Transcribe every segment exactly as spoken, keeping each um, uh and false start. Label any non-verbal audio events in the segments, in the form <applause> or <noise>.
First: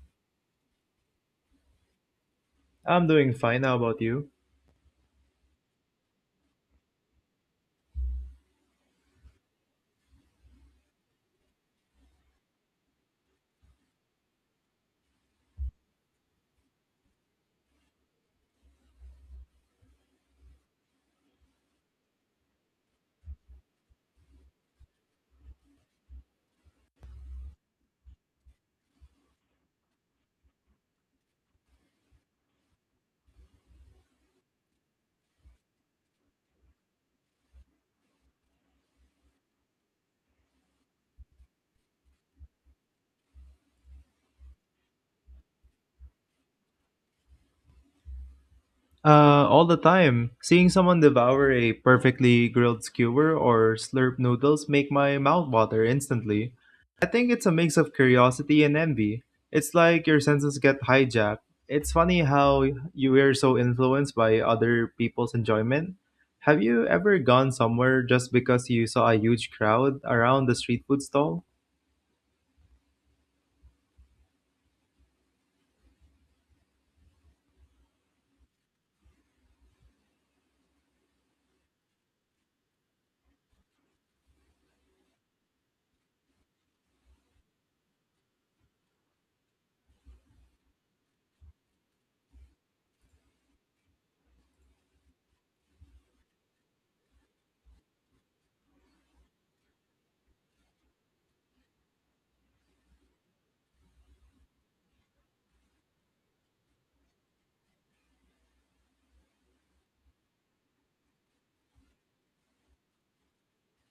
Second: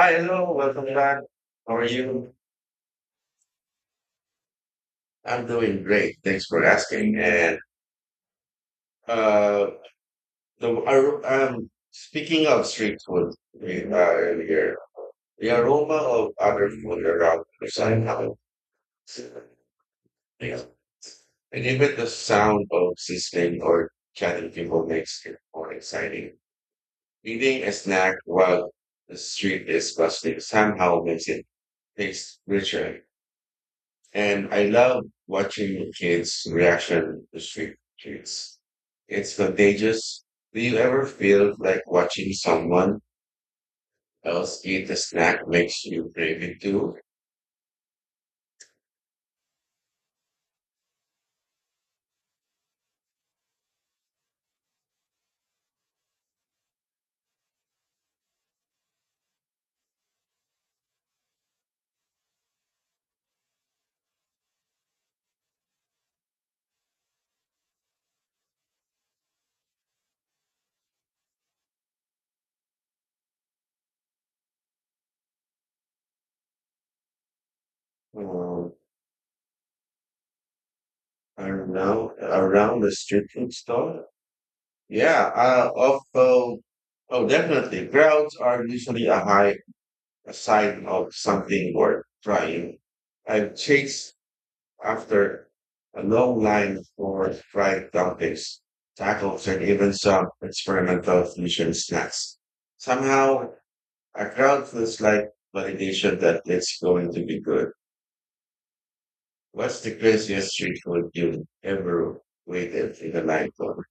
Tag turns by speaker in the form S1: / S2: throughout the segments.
S1: Hi, hello, welcome back. How are you?
S2: I'm doing fine. How about you?
S1: I'm doing great. Thanks for asking. And uh, the I, um, Speaking of street food we, uh, earlier, the aroma of other food around the somehow, you know, and even the sound of sizzling or chatting people makes it more exciting. Eating a snack while the street is bustling somehow makes it taste richer. And I love watching kids' reaction to street kids. It's contagious. Do you ever feel like watching someone else eat a snack makes you crave it too?
S2: Uh, all the time. Seeing someone devour a perfectly grilled skewer or slurp noodles make my mouth water instantly. I think it's a mix of curiosity and envy. It's like your senses get hijacked. It's funny how you are so influenced by other people's enjoyment. Have you ever gone somewhere just because you saw a huge crowd around the street food stall?
S1: Um, I don't know. Around the street food store? Yeah, uh, also, oh, definitely. Crowds are usually a high a sign of something worth trying. I've chased after a long line for fried dumplings, tacos, and even some experimental fusion snacks. Somehow, a crowd feels like validation that it's going to be good. What's the craziest street food you ever waited in a line for?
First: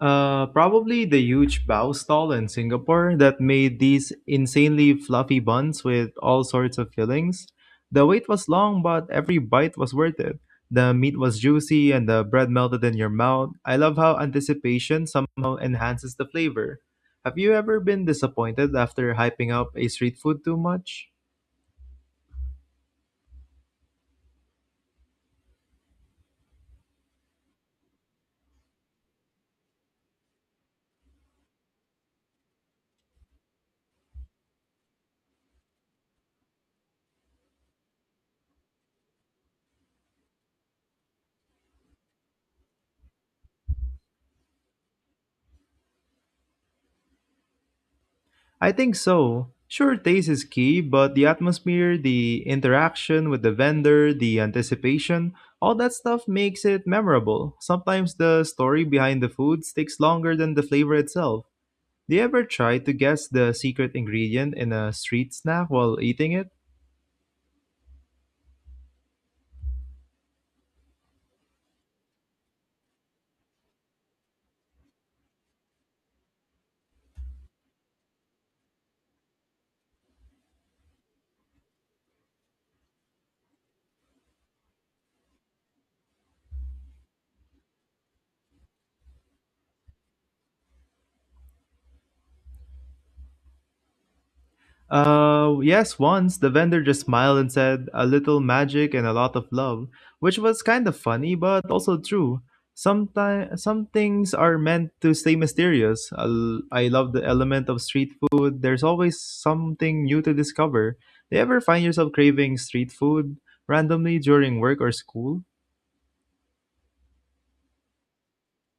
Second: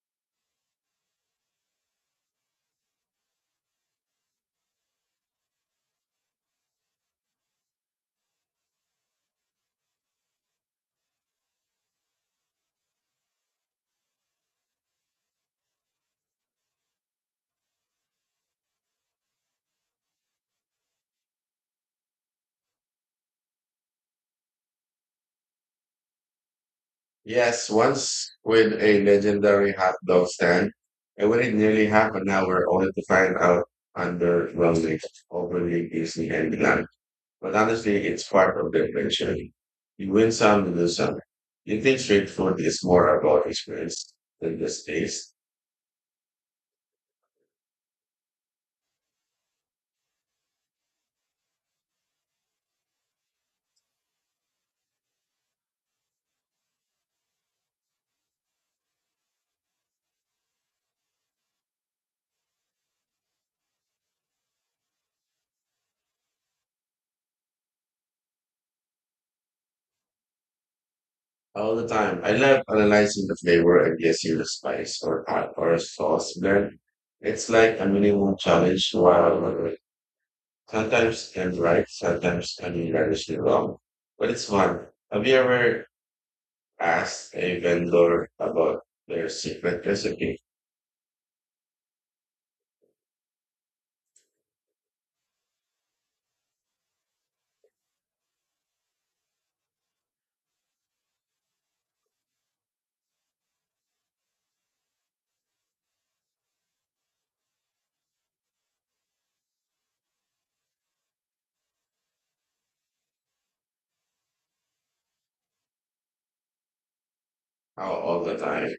S2: Uh, probably the huge bao stall in Singapore that made these insanely fluffy buns with all sorts of fillings. The wait was long, but every bite was worth it. The meat was juicy and the bread melted in your mouth. I love how anticipation somehow enhances the flavor. Have you ever been disappointed after hyping up a street food too much?
S1: Yes, once with a legendary hot dog stand, I waited nearly half an hour only to find out underwhelming, overly busy, and bland. But honestly, it's part of the adventure. You win some, you lose some. Eating street food is more about experience than the taste.
S2: I think so. Sure, taste is key, but the atmosphere, the interaction with the vendor, the anticipation, all that stuff makes it memorable. Sometimes the story behind the food sticks longer than the flavor itself. Do you ever try to guess the secret ingredient in a street snack while eating it?
S1: All the time, I love analyzing the flavor and guessing the spice or hot or sauce blend. It's like a minimum challenge while sometimes I'm right, sometimes I'm hilariously wrong. But it's fun. Have you ever asked a vendor about their secret recipe?
S2: Uh, yes, once the vendor just smiled and said, a little magic and a lot of love, which was kind of funny but also true. Sometimes some things are meant to stay mysterious. I l- I love the element of street food. There's always something new to discover. Do you ever find yourself craving street food randomly during work or school?
S1: Oh, all the time.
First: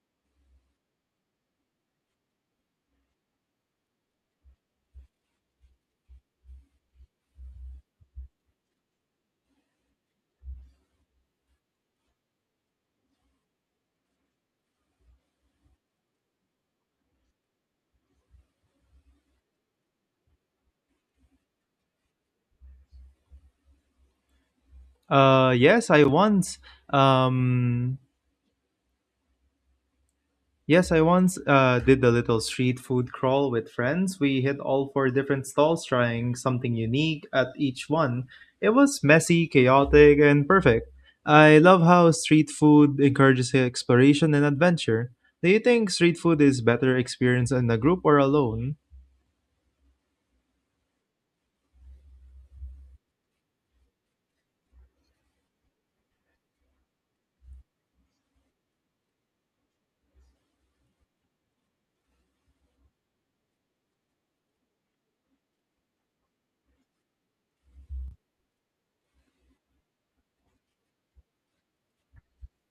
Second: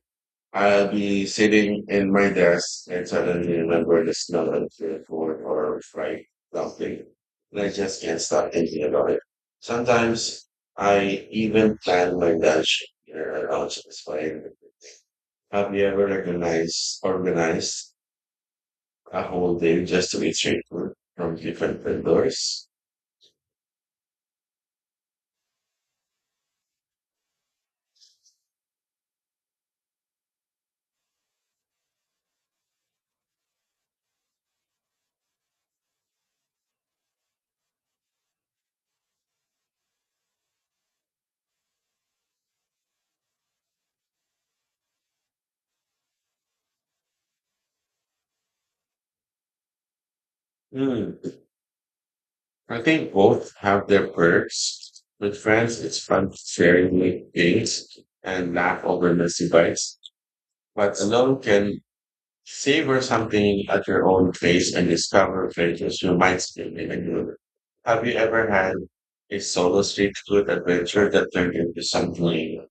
S1: I'll be sitting in my desk and suddenly remember the smell of the food or fried dumpling. And I just can't stop thinking about it. Sometimes I even plan my lunch here around satisfying. Have you ever recognized, organized a whole day just to eat street food from different vendors?
S2: Uh, yes, I once. Um, Yes, I once uh, did a little street food crawl with friends. We hit all four different stalls, trying something unique at each one. It was messy, chaotic, and perfect. I love how street food encourages exploration and adventure. Do you think street food is better experience in a group or alone?
S1: Hmm. I think both have their perks. With friends, it's fun sharing with things and laugh over messy bites, but alone can savor something at your own pace and discover flavors you might still be ignore. Have you ever had a solo street food adventure that turned into something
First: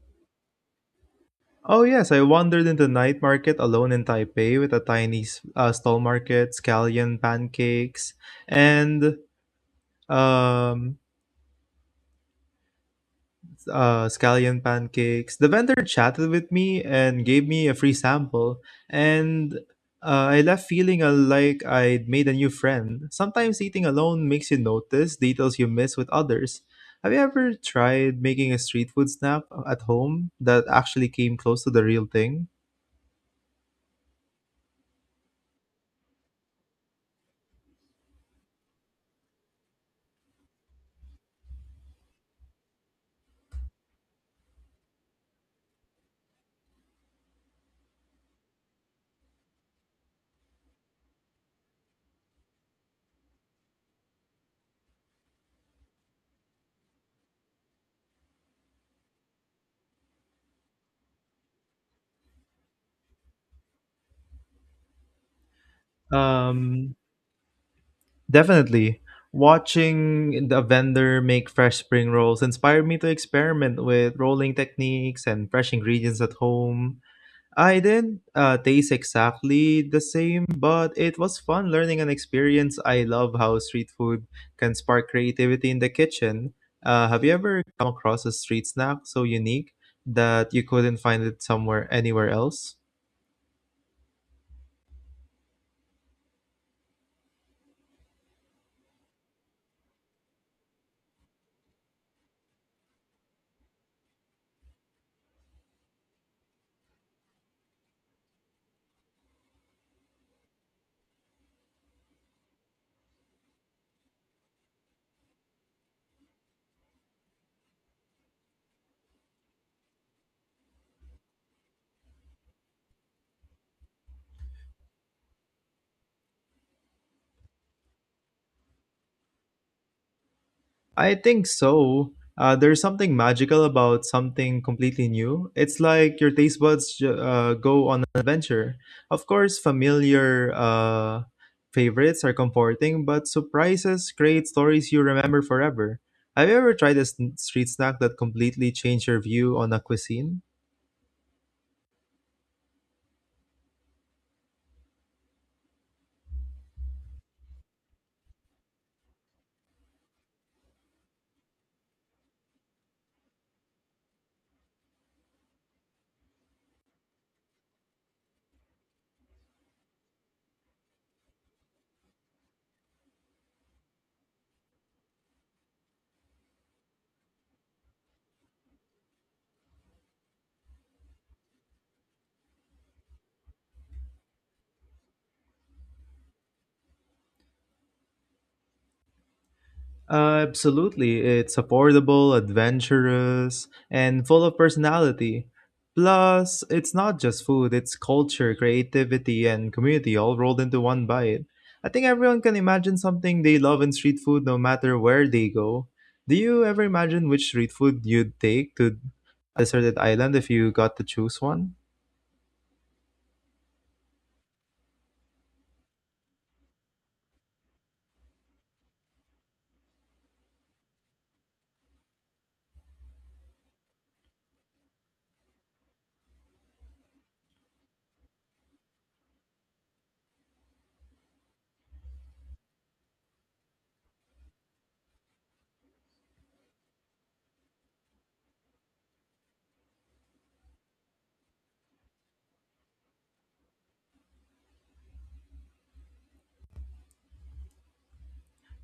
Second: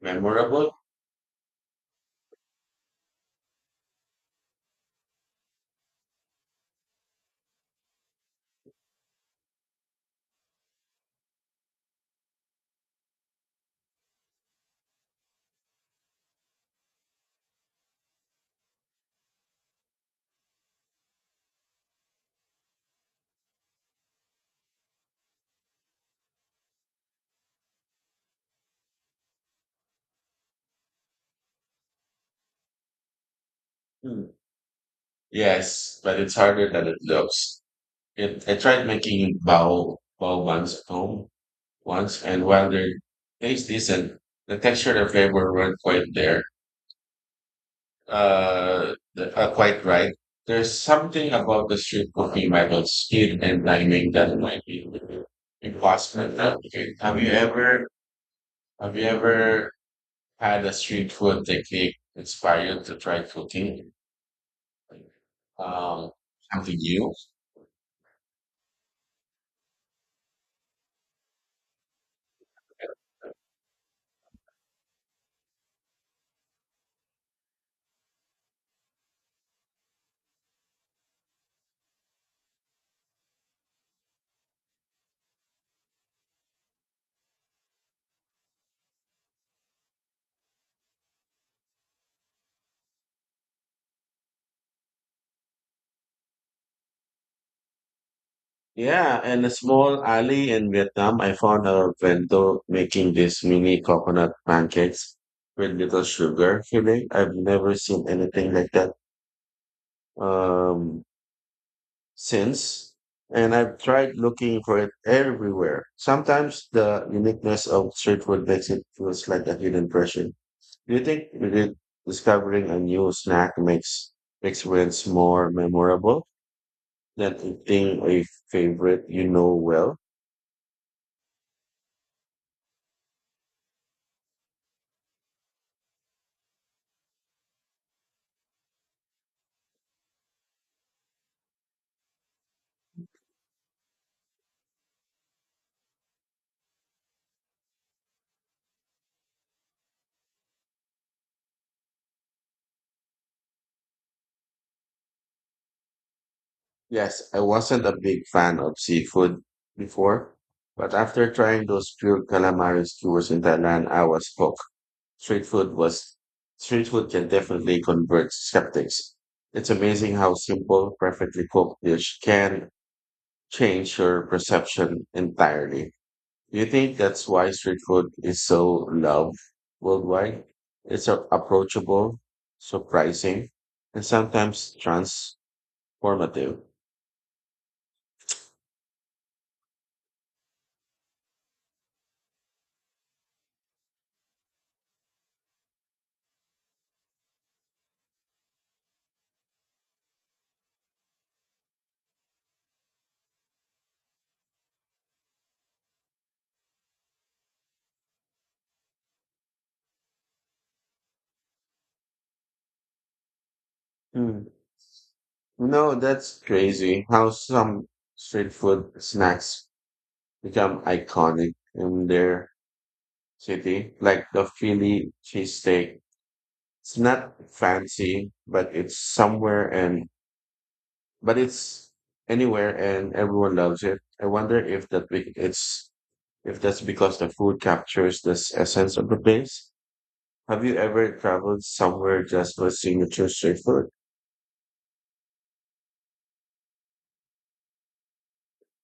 S1: memorable?
S2: Oh yes, I wandered into night market alone in Taipei with a tiny s- uh, stall market, scallion pancakes, and um, uh, scallion pancakes. The vendor chatted with me and gave me a free sample, and uh, I left feeling uh, like I'd made a new friend. Sometimes eating alone makes you notice details you miss with others. Have you ever tried making a street food snack at home that actually came close to the real thing?
S1: Hmm. Yes, but it's harder than it looks. It, I tried making bao bao buns at home once, and while they taste decent, the texture and flavor weren't quite there. uh, th- uh, quite right. There's something about the street cooking method, speed and timing that might be impossible to replicate. Have you ever have you ever had a street food technique inspired to try cooking um, something
S2: Um,
S1: new?
S2: definitely. Watching the vendor make fresh spring rolls inspired me to experiment with rolling techniques and fresh ingredients at home. I didn't uh, taste exactly the same, but it was fun learning an experience. I love how street food can spark creativity in the kitchen. Uh, have you ever come across a street snack so unique that you couldn't find it somewhere anywhere else?
S1: Yeah, in a small alley in Vietnam, I found a vendor making these mini coconut pancakes with little sugar filling. I've never seen anything like that. Um, since, and I've tried looking for it everywhere. Sometimes the uniqueness of street food makes it feels like a hidden treasure. Do you think re- discovering a new snack makes experience more memorable than eating a favorite you know well?
S2: I think so. Uh, there's something magical about something completely new. It's like your taste buds ju- uh, go on an adventure. Of course, familiar uh, favorites are comforting, but surprises create stories you remember forever. Have you ever tried a s- street snack that completely changed your view on a cuisine?
S1: Yes, I wasn't a big fan of seafood before, but after trying those pure calamari skewers in Thailand, I was hooked. Street food was Street food can definitely convert skeptics. It's amazing how simple, perfectly cooked dish can change your perception entirely. Do you think that's why street food is so loved worldwide? It's a- approachable, surprising, and sometimes transformative.
S2: Uh, absolutely. It's affordable, adventurous, and full of personality. Plus, it's not just food, it's culture, creativity, and community all rolled into one bite. I think everyone can imagine something they love in street food no matter where they go. Do you ever imagine which street food you'd take to a deserted island if you got to choose one?
S1: Hmm. No, that's crazy how some street food snacks become iconic in their city, like the Philly cheesesteak. It's not fancy, but it's somewhere and but it's anywhere and everyone loves it. I wonder if that be, it's if that's because the food captures the s- essence of the place. Have you ever traveled somewhere just for signature street food?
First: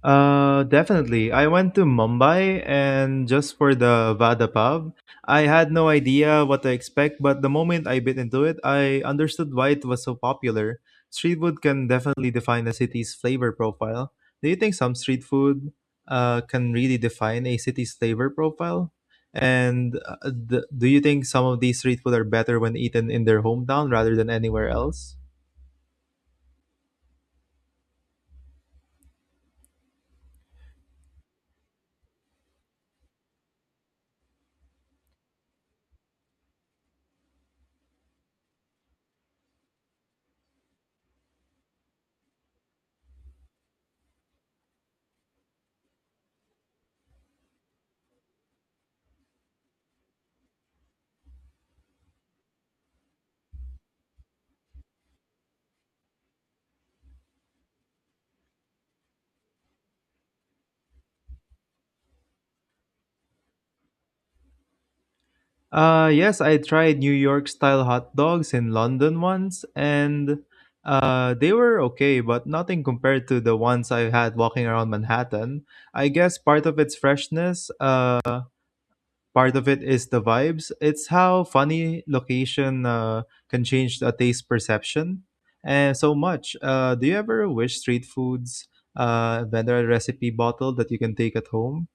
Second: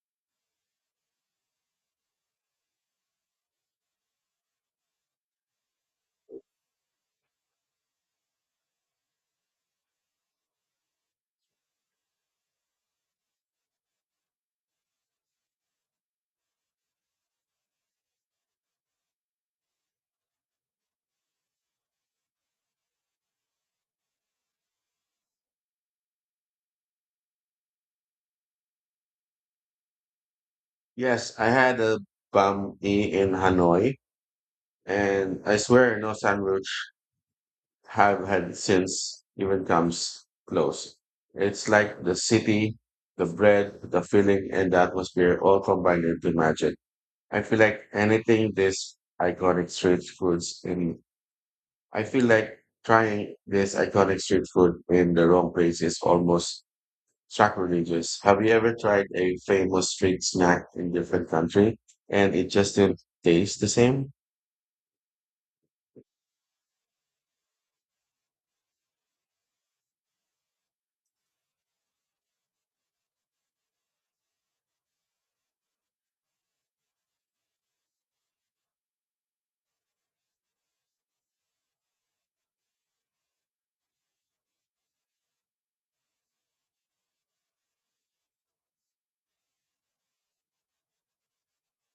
S2: Uh, definitely. I went to Mumbai and just for the Vada Pav. I had no idea what to expect, but the moment I bit into it, I understood why it was so popular. Street food can definitely define a city's flavor profile. Do you think some street food uh, can really define a city's flavor profile? And uh, d- do you think some of these street food are better when eaten in their hometown rather than anywhere else?
S1: Yes, I had a banh mi in Hanoi, and I swear no sandwich have had since even comes close. It's like the city, the bread, the feeling, and the atmosphere all combined into magic. I feel like anything this iconic street foods in, I feel like trying this iconic street food in the wrong place is almost sacrilegious. Have you ever tried a famous street snack in different country and it just didn't taste the same?
S2: Uh, yes, I tried New York style hot dogs in London once, and uh, they were okay, but nothing compared to the ones I had walking around Manhattan. I guess part of its freshness, uh, part of it is the vibes. It's how funny location uh, can change the taste perception and so much. Uh, do you ever wish street foods uh, vendor recipe bottle that you can take at home?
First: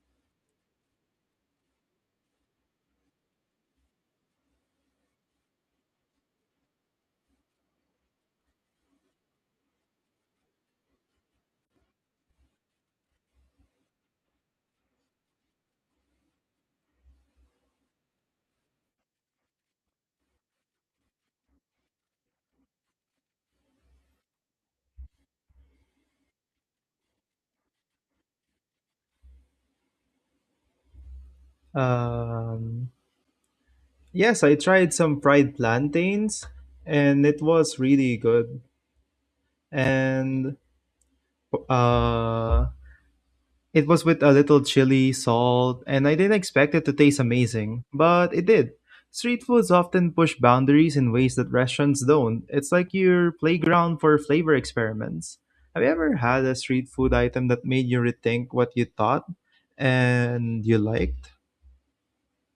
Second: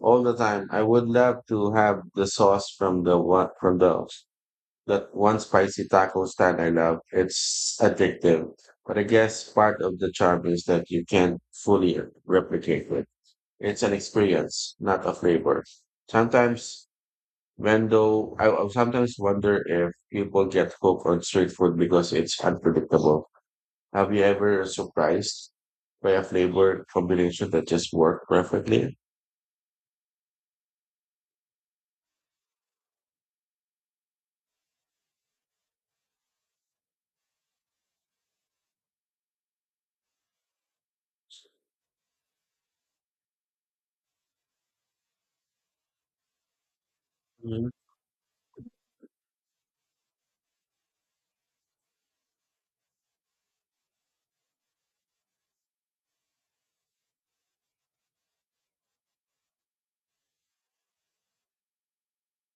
S1: All the time. I would love to have the sauce from the one from the that one spicy taco stand I love. It's addictive. But I guess part of the charm is that you can't fully replicate it. It's an experience, not a flavor. Sometimes when though I I sometimes wonder if people get hooked on street food because it's unpredictable. Have you ever surprised by a flavor combination that just worked perfectly?
S2: Um, Yes, I tried some fried plantains and it was really good. And uh it was with a little chili, salt, and I didn't expect it to taste amazing, but it did. Street foods often push boundaries in ways that restaurants don't. It's like your playground for flavor experiments. Have you ever had a street food item that made you rethink what you thought and you liked?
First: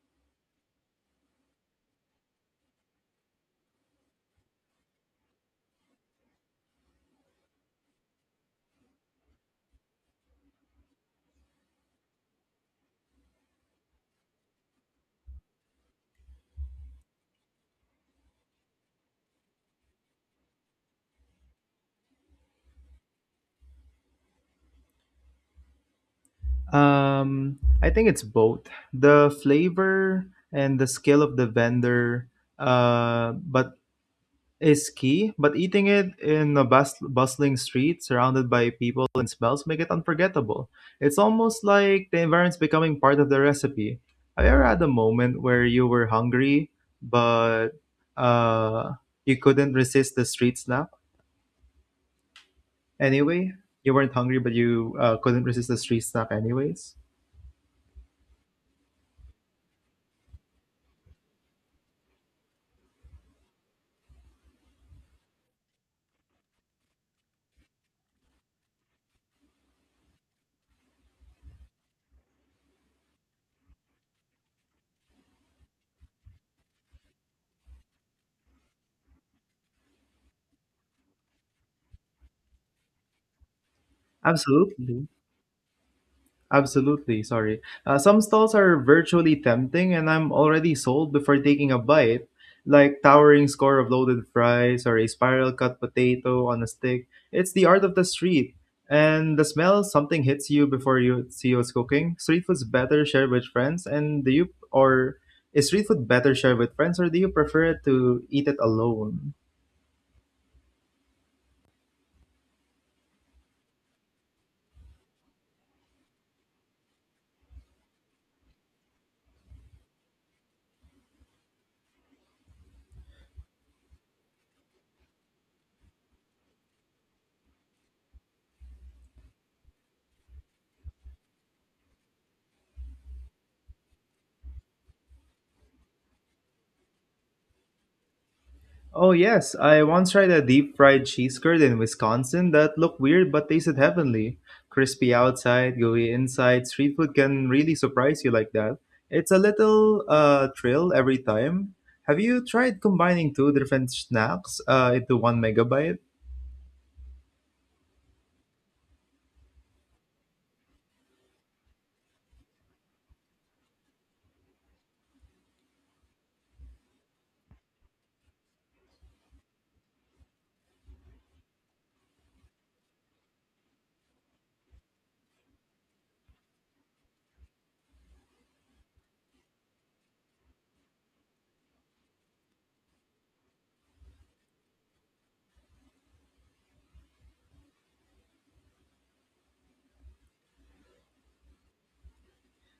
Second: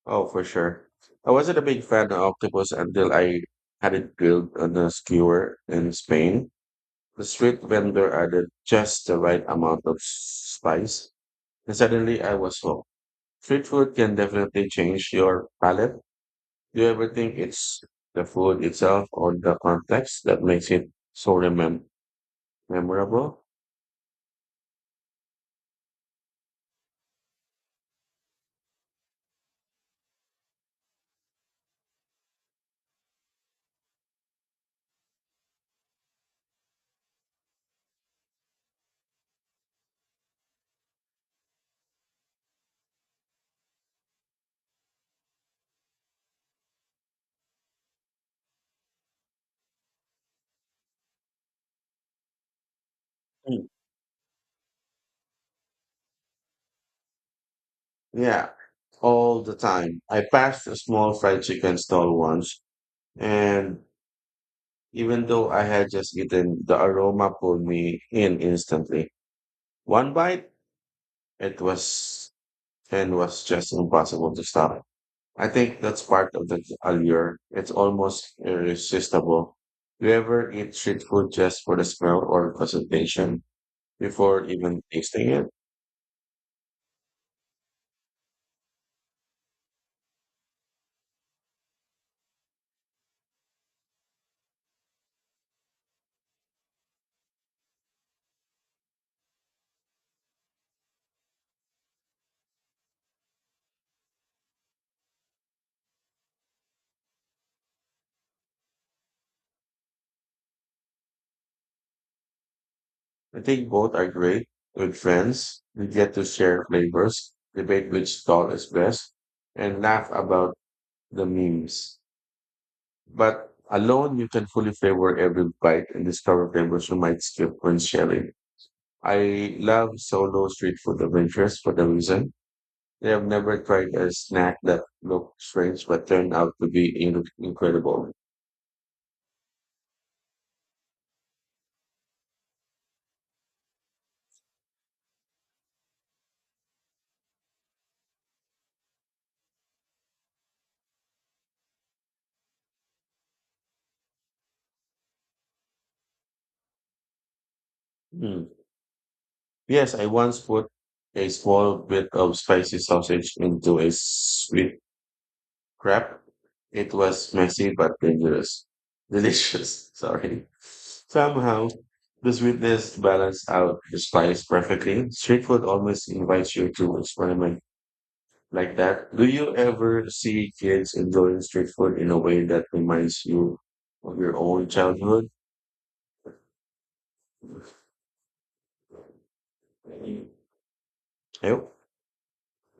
S1: Oh, for sure. I wasn't a big fan of octopus until I had it grilled on a skewer in Spain. The street vendor added just the right amount of spice, and suddenly I was hooked. Street food can definitely change your palate. Do you ever think it's the food itself or the context that makes it so remem- memorable?
S2: Um, I think it's both the flavor and the skill of the vendor, uh, but is key. But eating it in a bus- bustling street surrounded by people and smells make it unforgettable. It's almost like the environment's becoming part of the recipe. Have you ever had a moment where you were hungry but uh, you couldn't resist the street snack anyway?
S1: Mm.
S2: You weren't hungry, but you uh, couldn't resist the street snack anyways.
S1: Yeah, all the time. I passed a small fried chicken stall once, and even though I had just eaten, the aroma pulled me in instantly. One bite, it was and was just impossible to stop. I think that's part of the allure. It's almost irresistible. Do you ever eat street food just for the smell or presentation before even
S2: Absolutely.
S1: tasting it?
S2: Absolutely, sorry. Uh, some stalls are virtually tempting, and I'm already sold before taking a bite, like towering score of loaded fries or a spiral cut potato on a stick. It's the art of the street. And the smell, something hits you before you see what's cooking. Street food's better shared with friends, and do you or is street food better shared with friends, or do you prefer to eat it alone?
S1: I think both are great. With friends, we get to share flavors, debate which stall is best, and laugh about the memes. But alone, you can fully flavor every bite and discover flavors you might skip when sharing. I love solo street food adventures for the reason I have never tried a snack that looked strange but turned out to be in- incredible.
S2: Oh, yes. I once tried a deep fried cheese curd in Wisconsin that looked weird but tasted heavenly. Crispy outside, gooey inside. Street food can really surprise you like that. It's a little uh, thrill every time. Have you tried combining two different snacks uh, into one megabyte?
S1: Mm. Yes, I once put a small bit of spicy sausage into a sweet crap. It was messy but dangerous. Delicious, <laughs> sorry. Somehow, the sweetness balanced out the spice perfectly. Street food almost invites you to experiment like that. Do you ever see kids enjoying street food in a way that reminds you of your own childhood? Yep.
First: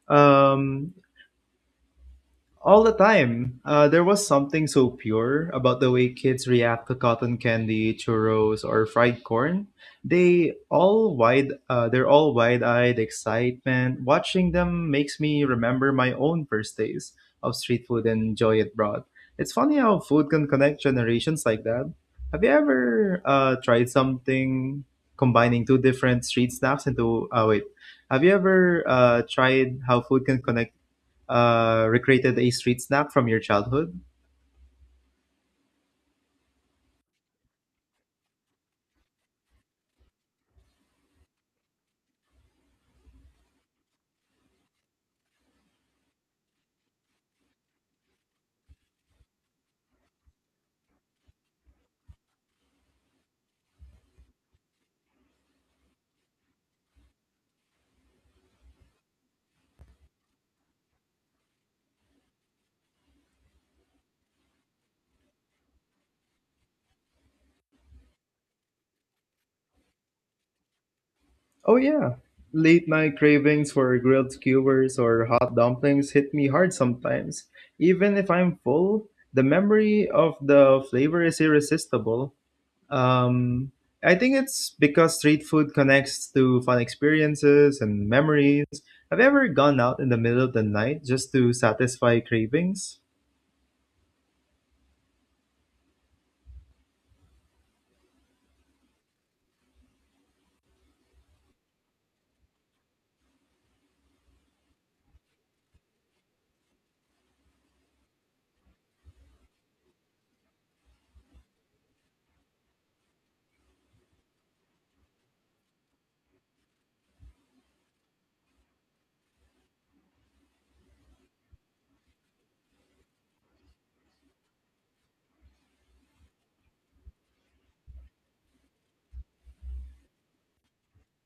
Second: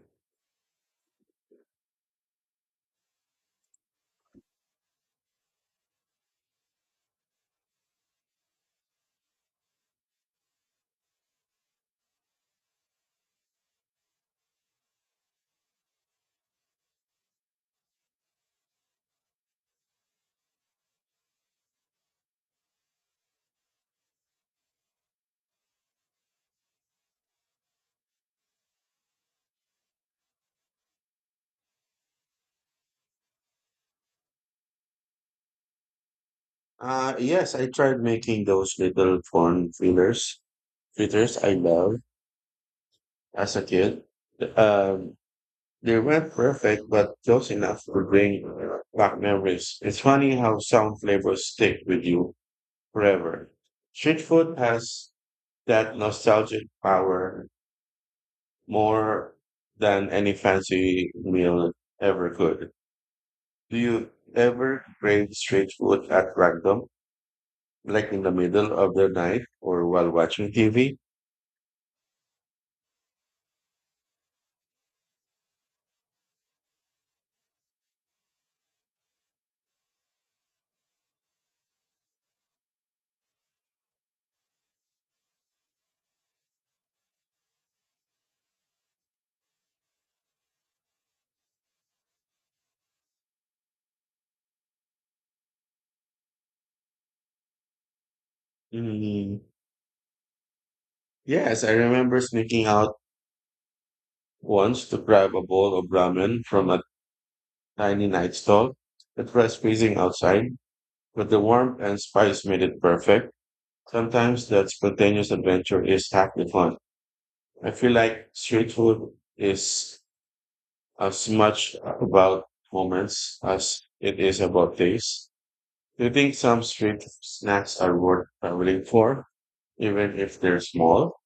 S2: Um, All the time. Uh, there was something so pure about the way kids react to cotton candy, churros, or fried corn. They all wide, uh, they're all wide-eyed excitement. Watching them makes me remember my own first days of street food and joy it brought. It's funny how food can connect generations like that. Have you ever uh, tried something combining two different street snacks into? Oh wait, have you ever uh, tried how food can connect uh, recreated a street snack from your childhood?
S1: Uh, yes, I tried making those little corn fillers, fritters I love as a kid. Um, They weren't perfect, but close enough to bring back memories. It's funny how some flavors stick with you forever. Street food has that nostalgic power more than any fancy meal ever could. Do you ever crave street food at random, like in the middle of the night or while watching T V?
S2: Oh, yeah. Late night cravings for grilled skewers or hot dumplings hit me hard sometimes. Even if I'm full, the memory of the flavor is irresistible. Um, I think it's because street food connects to fun experiences and memories. Have you ever gone out in the middle of the night just to satisfy cravings?
S1: Mm, yes, I remember sneaking out once to grab a bowl of ramen from a tiny night stall. It was freezing outside, but the warmth and spice made it perfect. Sometimes that spontaneous adventure is half the fun. I feel like street food is as much about moments as it is about taste. Do you think some street snacks are worth traveling for, even if they're small?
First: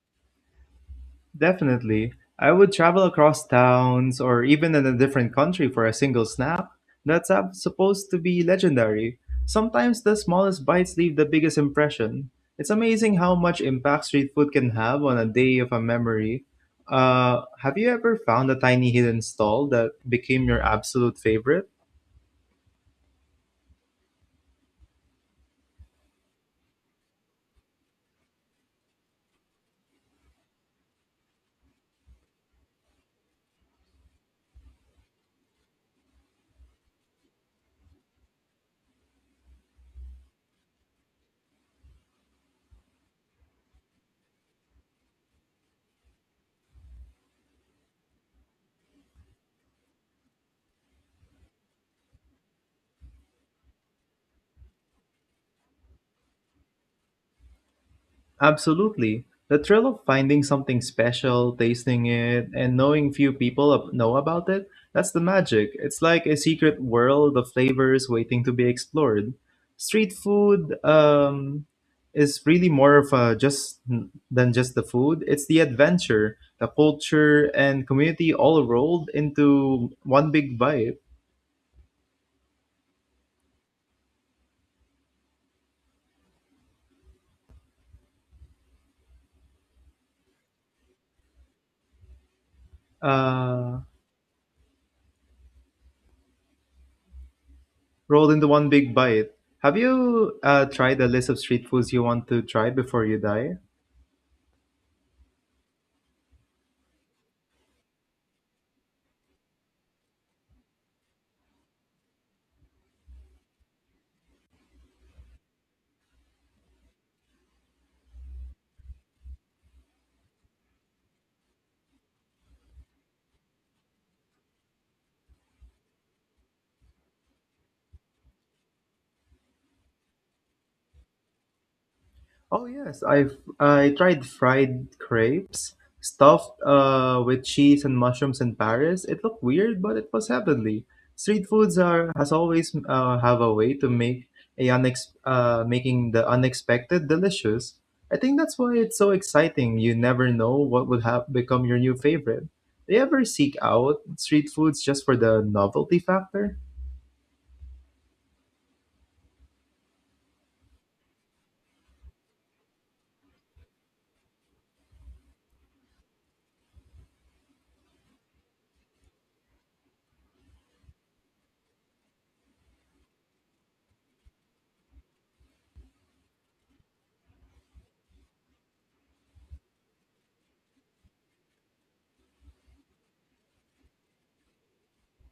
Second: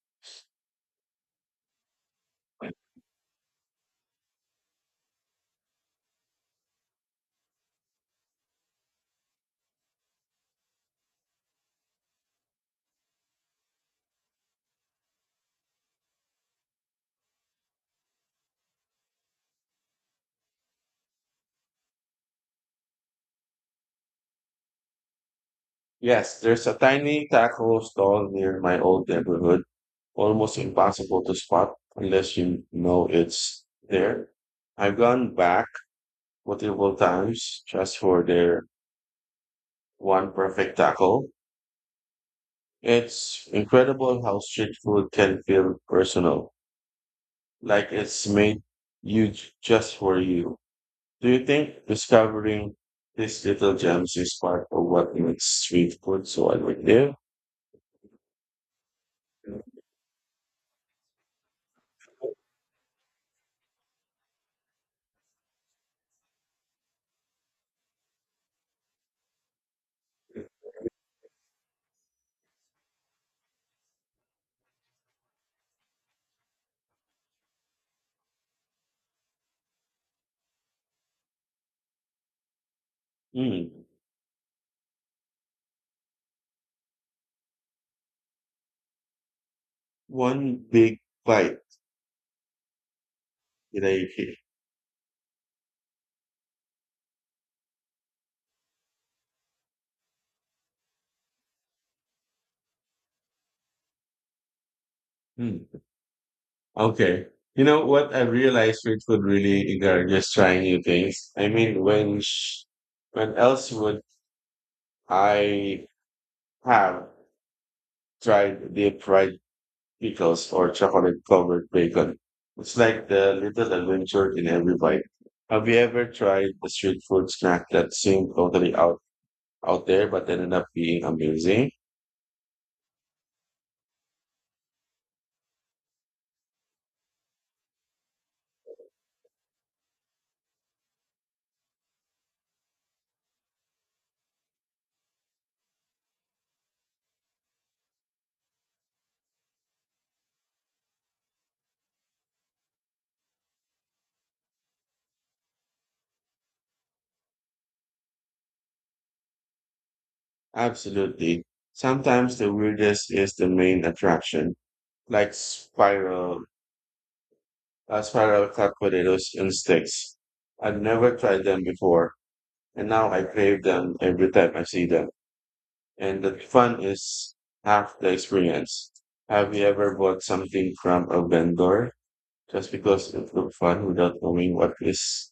S2: Definitely. I would travel across towns or even in a different country for a single snap. That's up- supposed to be legendary. Sometimes the smallest bites leave the biggest impression. It's amazing how much impact street food can have on a day of a memory. Uh, have you ever found a tiny hidden stall that became your absolute favorite?
S1: Yes, there's a tiny taco stall near my old neighborhood, almost impossible to spot unless you know it's there. I've gone back multiple times just for their one perfect taco. It's incredible how street food can feel personal, like it's made you j- just for you. Do you think discovering these little gems is part of what makes street food so addictive?
S2: Absolutely. The thrill of finding something special, tasting it, and knowing few people ab- know about it, that's the magic. It's like a secret world of flavors waiting to be explored. Street food um, is really more of a just than just the food. It's the adventure, the culture, and community all rolled into one big bite.
S1: Mm. One big bite
S2: Uh,
S1: did I.
S2: rolled into one big bite. Have you uh, tried a list of street foods you want to try before you die?
S1: Hmm. Okay. You know what? I realized street food really encourages trying new things. I mean, when sh- when else would I have tried deep fried pickles or chocolate covered bacon? It's like the little adventure in every bite. Have you ever tried a street food snack that seemed totally out out there but ended up being amazing?
S2: Oh yes, I've I tried fried crepes stuffed uh with cheese and mushrooms in Paris. It looked weird, but it was heavenly. Street foods are has always uh, have a way to make a unex- uh, making the unexpected delicious. I think that's why it's so exciting. You never know what would have become your new favorite. Do you ever seek out street foods just for the novelty factor?
S1: Absolutely. Sometimes the weirdest is the main attraction, like spiral, uh, spiral cut potatoes calculators instex. I've never tried them before, and now I crave them every time I see them. And the fun is half the experience. Have you ever bought something from a vendor just because it looked fun without knowing what is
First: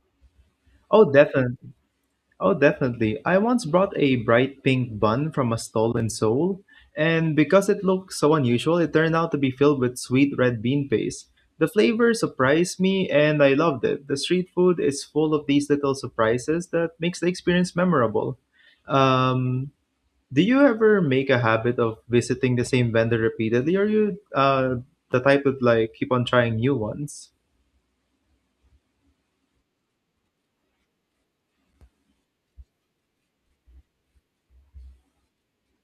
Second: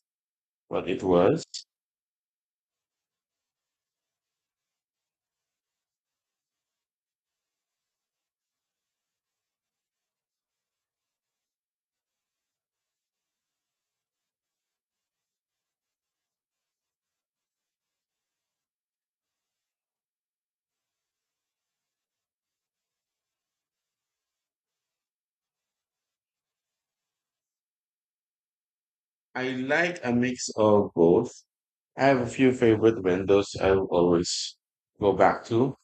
S1: what it
S2: Oh,
S1: was?
S2: definitely. Oh, definitely. I once brought a bright pink bun from a stall in Seoul, and because it looked so unusual, it turned out to be filled with sweet red bean paste. The flavor surprised me, and I loved it. The street food is full of these little surprises that makes the experience memorable. Um, do you ever make a habit of visiting the same vendor repeatedly, or you uh, the type that like keep on trying new ones?
S1: I like a mix of both. I have a few favorite vendors I will always go back to,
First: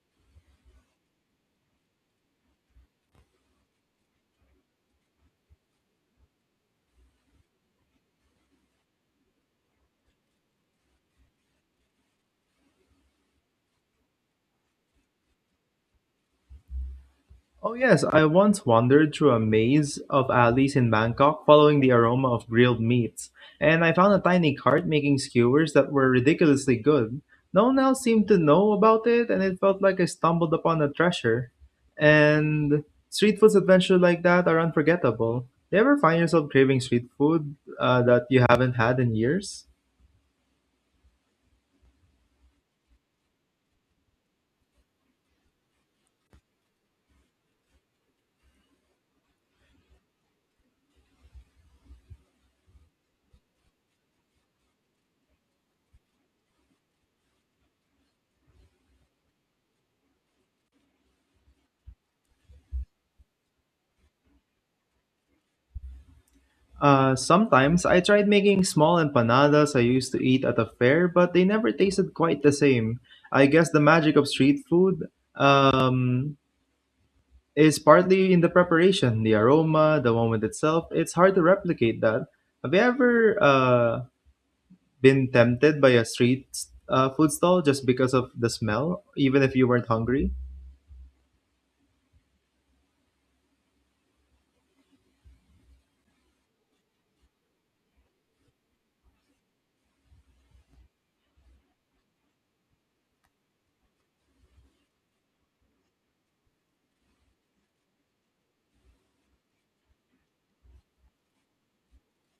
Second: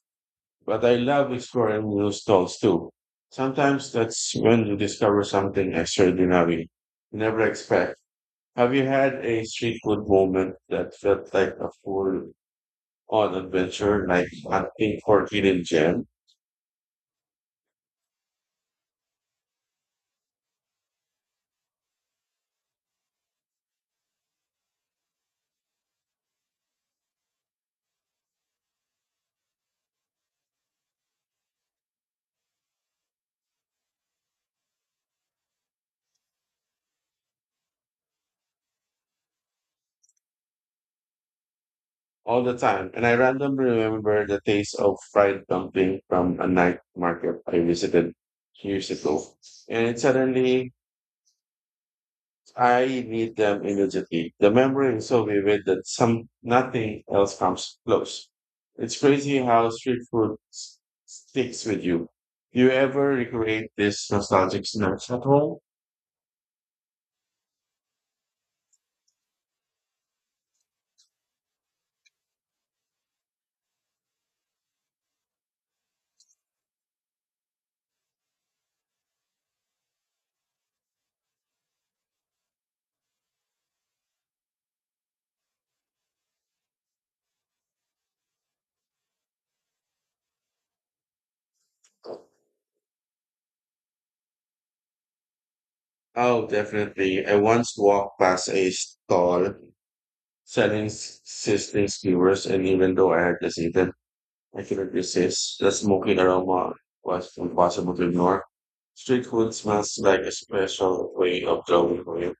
S1: but I love exploring new stalls too. Sometimes that's when you discover something extraordinary you never expect. Have you had a street food moment that felt like a full on adventure, like hunting for hidden gem
S2: Oh, yes, I once wandered through a maze of alleys in Bangkok following the aroma of grilled meats, and I found a tiny cart making skewers that were ridiculously good. No one else seemed to know about it, and it felt like I stumbled upon a treasure. And street foods adventures like that are unforgettable. Do you ever find yourself craving street food uh, that you haven't had in years?
S1: all the time? And I randomly remember the taste of fried dumpling from a night market I visited years ago. And it suddenly I need them immediately. The memory is so vivid that some nothing else comes close. It's crazy how street food s- sticks with you. Do you ever recreate this nostalgic snacks at home?
S2: Uh, sometimes I tried making small empanadas I used to eat at a fair, but they never tasted quite the same. I guess the magic of street food um, is partly in the preparation, the aroma, the moment itself. It's hard to replicate that. Have you ever uh, been tempted by a street uh, food stall just because of the smell, even if you weren't hungry?
S1: Oh, definitely. I once walked past a stall selling s- sizzling skewers, and even though I had just eaten, I couldn't resist. The smoky aroma was impossible to ignore. Street food smells like a special way of glowing for you.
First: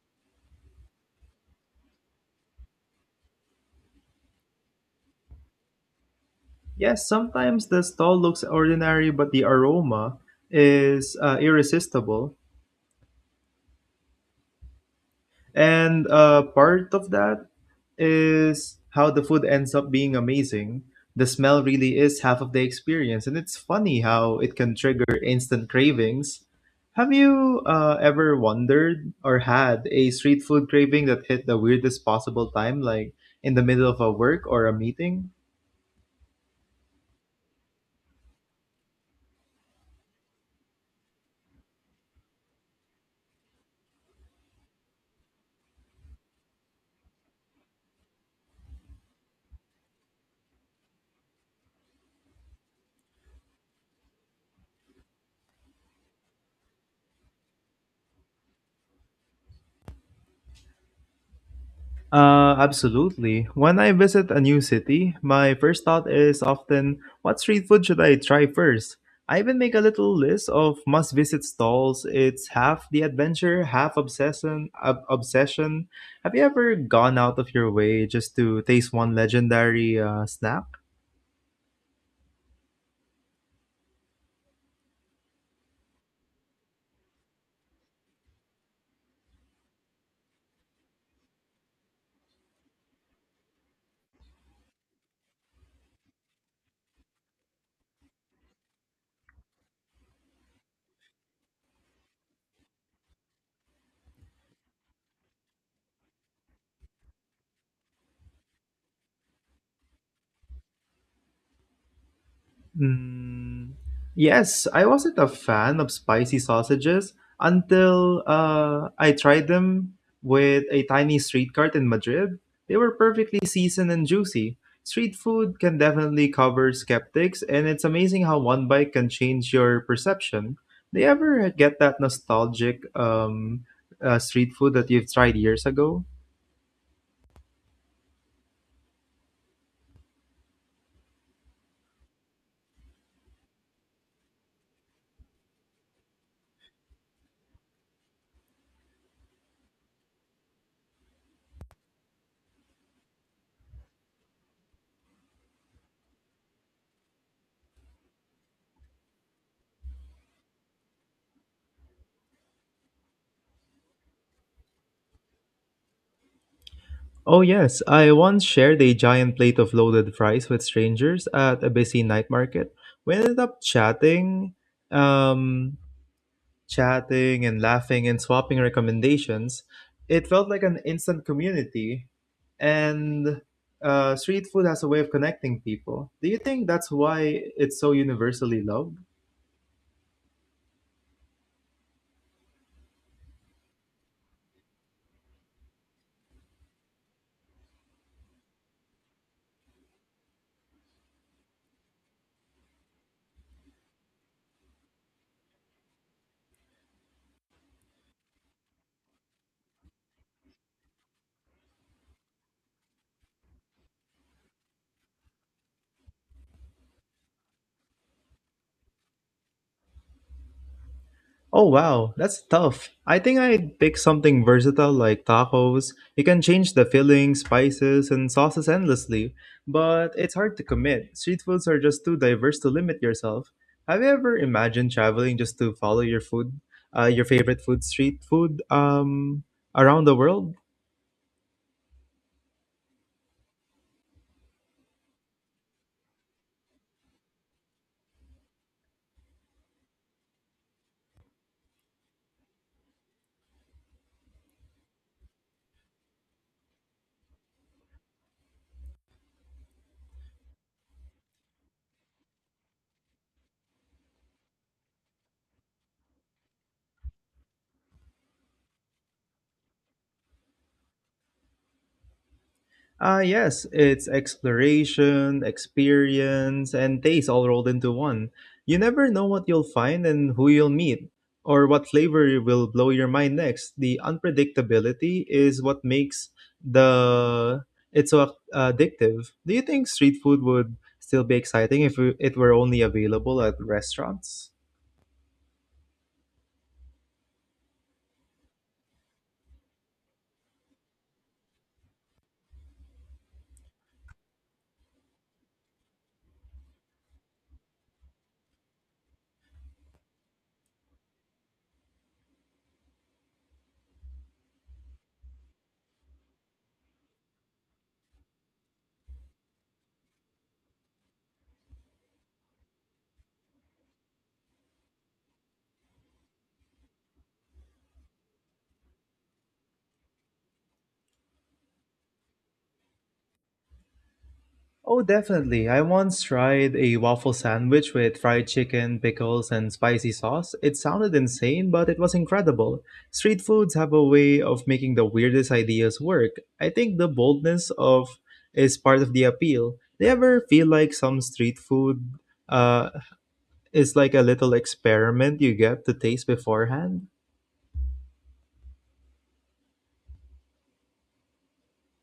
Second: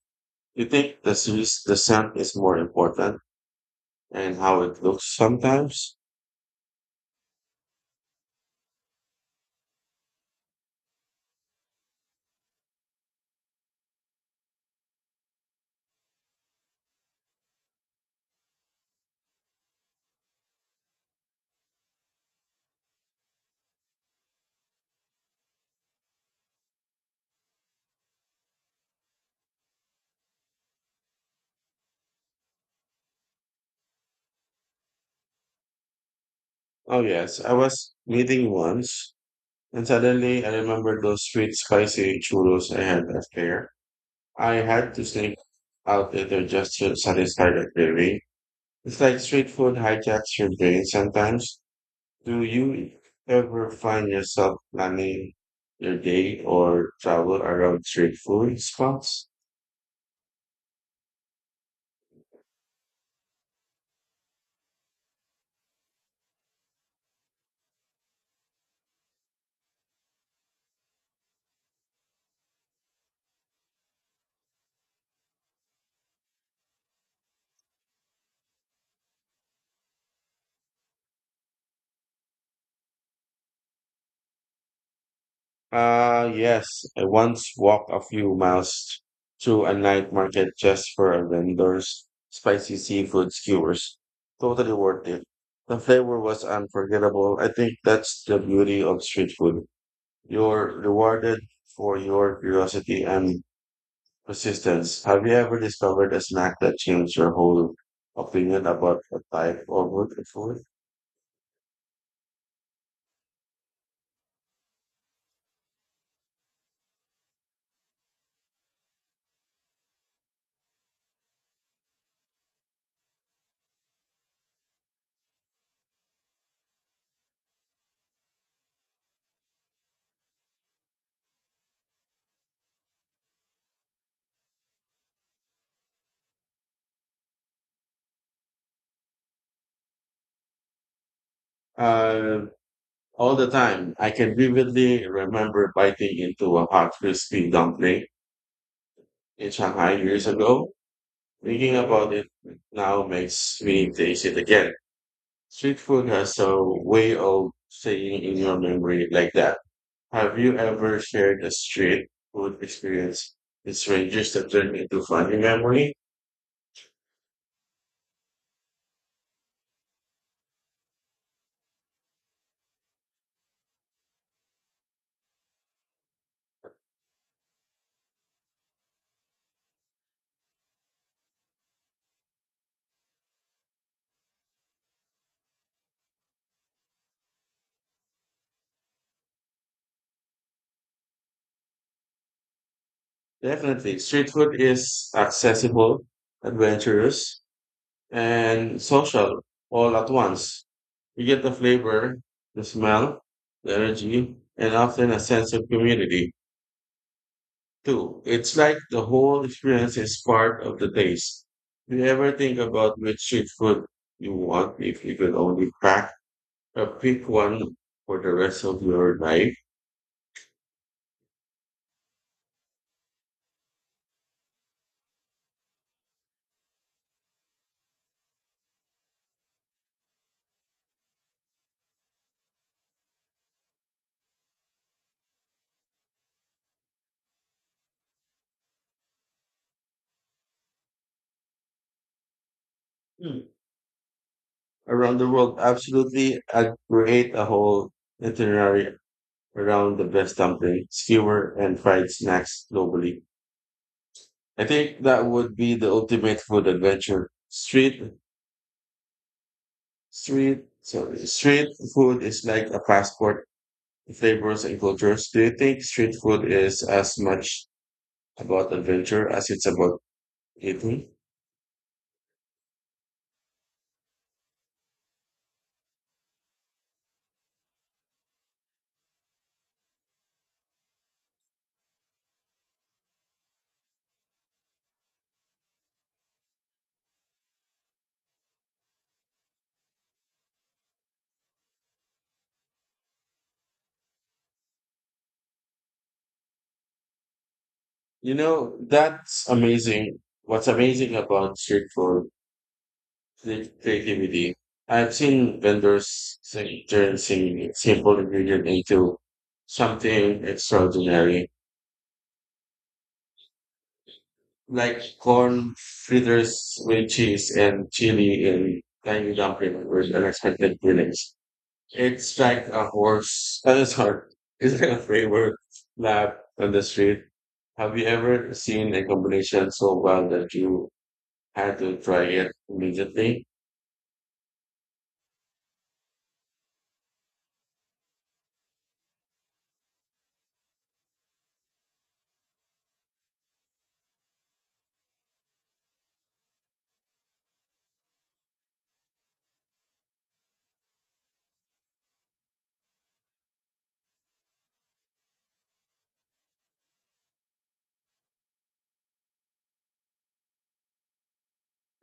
S1: You think the s- the scent is more important and how it looks sometimes?
S2: Yes, sometimes the stall looks ordinary, but the aroma is uh, irresistible. And uh, part of that is how the food ends up being amazing. The smell really is half of the experience, and it's funny how it can trigger instant cravings. Have you uh, ever wondered or had a street food craving that hit the weirdest possible time, like in the middle of a work or a meeting?
S1: Oh yes, I was meeting once and suddenly I remembered those sweet spicy churros I had left there. I had to sneak out later just to satisfy the craving. It's like street food hijacks your brain sometimes. Do you ever find yourself planning your day or travel around street food spots?
S2: Uh, absolutely. When I visit a new city, my first thought is often, what street food should I try first? I even make a little list of must visit stalls. It's half the adventure, half obsession. ob- obsession. Have you ever gone out of your way just to taste one legendary uh, snack?
S1: Uh, yes, I once walked a few miles to a night market just for a vendor's spicy seafood skewers. Totally worth it. The flavor was unforgettable. I think that's the beauty of street food. You're rewarded for your curiosity and persistence. Have you ever discovered a snack that changed your whole opinion about a type of good food?
S2: Mm, yes, I wasn't a fan of spicy sausages until uh, I tried them with a tiny street cart in Madrid. They were perfectly seasoned and juicy. Street food can definitely cover skeptics, and it's amazing how one bite can change your perception. Do you ever get that nostalgic um, uh, street food that you've tried years ago?
S1: Uh, all the time. I can vividly remember biting into a hot crispy dumpling in Shanghai years ago. Thinking about it now makes me taste it again. Street food has a way of staying in your memory like that. Have you ever shared a street food experience with strangers that turned into funny memory?
S2: Oh, yes. I once shared a giant plate of loaded fries with strangers at a busy night market. We ended up chatting, um, chatting and laughing and swapping recommendations. It felt like an instant community, and uh, street food has a way of connecting people. Do you think that's why it's so universally loved?
S1: Definitely. Street food is accessible, adventurous, and social all at once. You get the flavor, the smell, the energy, and often a sense of community too. It's like the whole experience is part of the taste. Do you ever think about which street food you want if you could only crack a pick one for the rest of your life?
S2: Oh wow, that's tough. I think I'd pick something versatile like tacos. You can change the fillings, spices, and sauces endlessly, but it's hard to commit. Street foods are just too diverse to limit yourself. Have you ever imagined traveling just to follow your food, uh, your favorite food, street food, um, around the world?
S1: Hmm. Around the world, absolutely. I'd create a whole itinerary around the best dumpling, skewer, and fried snacks globally. I think that would be the ultimate food adventure. Street, street, sorry, street food is like a passport to flavors and cultures. Do you think street food is as much about adventure as it's about eating?
S2: Ah yes, it's exploration, experience, and taste all rolled into one. You never know what you'll find and who you'll meet, or what flavor will blow your mind next. The unpredictability is what makes the it so addictive. Do you think street food would still be exciting if it were only available at restaurants?
S1: You know, that's amazing. What's amazing about street food is creativity. I've seen vendors sing- turn sing- simple ingredient into something extraordinary, like corn fritters with cheese and chili in tiny dumpling with unexpected fillings. It's like a horse. Uh, <laughs> sorry, it's like a flavor lab on the street. Have you ever seen a combination so well that you had to try it immediately?
S2: Oh, definitely. I once tried a waffle sandwich with fried chicken, pickles, and spicy sauce. It sounded insane, but it was incredible. Street foods have a way of making the weirdest ideas work. I think the boldness of is part of the appeal. Do you ever feel like some street food uh, is like a little experiment you get to taste beforehand?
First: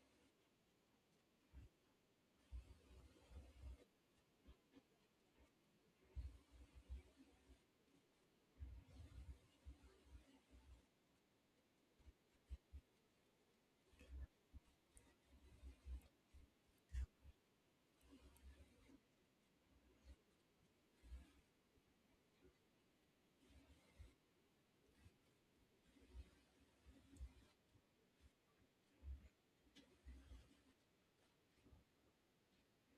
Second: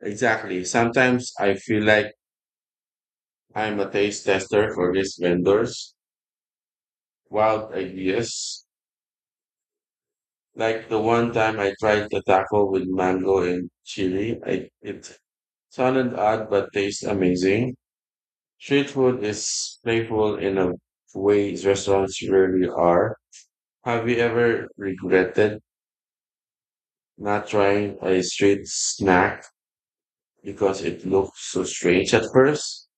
S1: Exactly. Sometimes I feel like I'm a taste tester for these vendors. Wild ideas. Like the one time I tried the taco with mango and chili, I, it silent art but tastes amazing. Street food is playful in a way restaurants rarely are. Have you ever regretted not trying a street snack because it looked so strange at first?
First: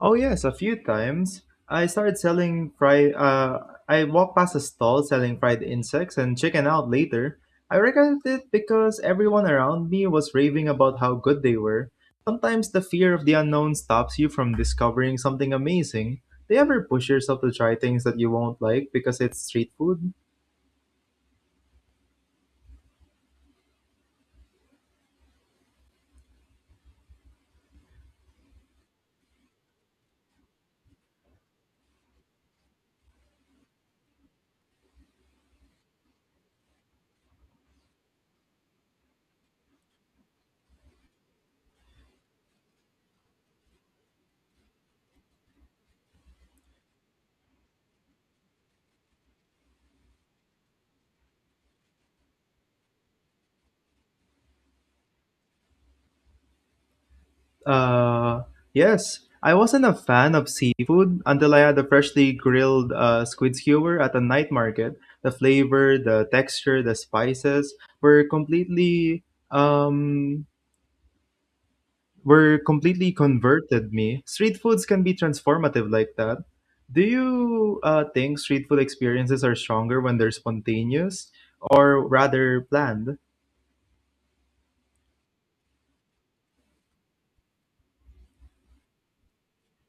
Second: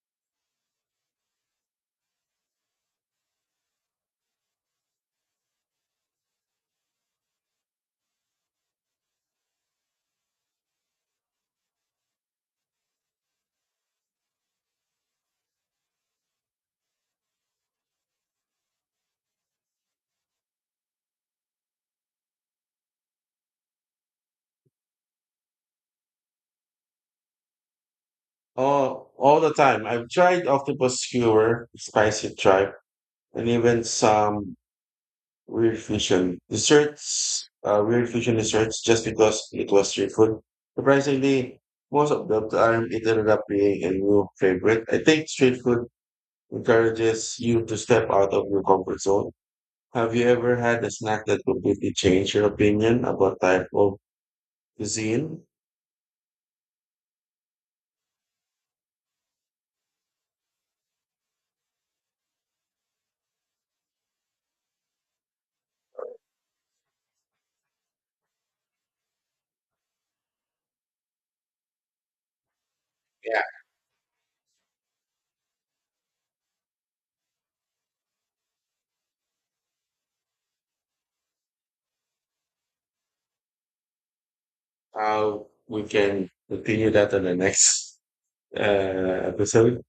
S2: Oh yes, a few times. I started selling fried. Uh, I walked past a stall selling fried insects and chicken out later. I regretted it because everyone around me was raving about how good they were. Sometimes the fear of the unknown stops you from discovering something amazing. Do you ever push yourself to try things that you won't like because it's street food?
S1: Oh, all the time. I've tried octopus skewer, spicy tripe, and even some Weird fusion desserts. Uh, weird fusion desserts just because it was street food. Surprisingly, most of the time it ended up being a new favorite. I think street food encourages you to step out of your comfort zone. Have you ever had a snack that completely changed your opinion about type of cuisine?
S2: Uh, yes, I wasn't a fan of seafood until I had a freshly grilled uh, squid skewer at a night market. The flavor, the texture, the spices were completely um were completely
S1: Yeah.
S2: converted me. Street foods can be transformative like that. Do you uh, think street food experiences are stronger when they're spontaneous or rather planned?
S1: How we can continue that on the next uh, episode.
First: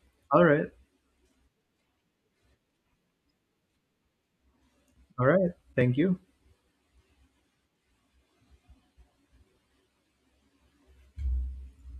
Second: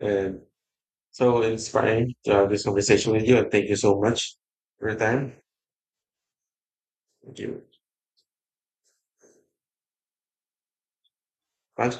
S1: And
S2: All right,
S1: so inspiring to have this conversation with you. And thank you so much for your
S2: all
S1: time.
S2: right. Thank you.
S1: Thank you. Thanks,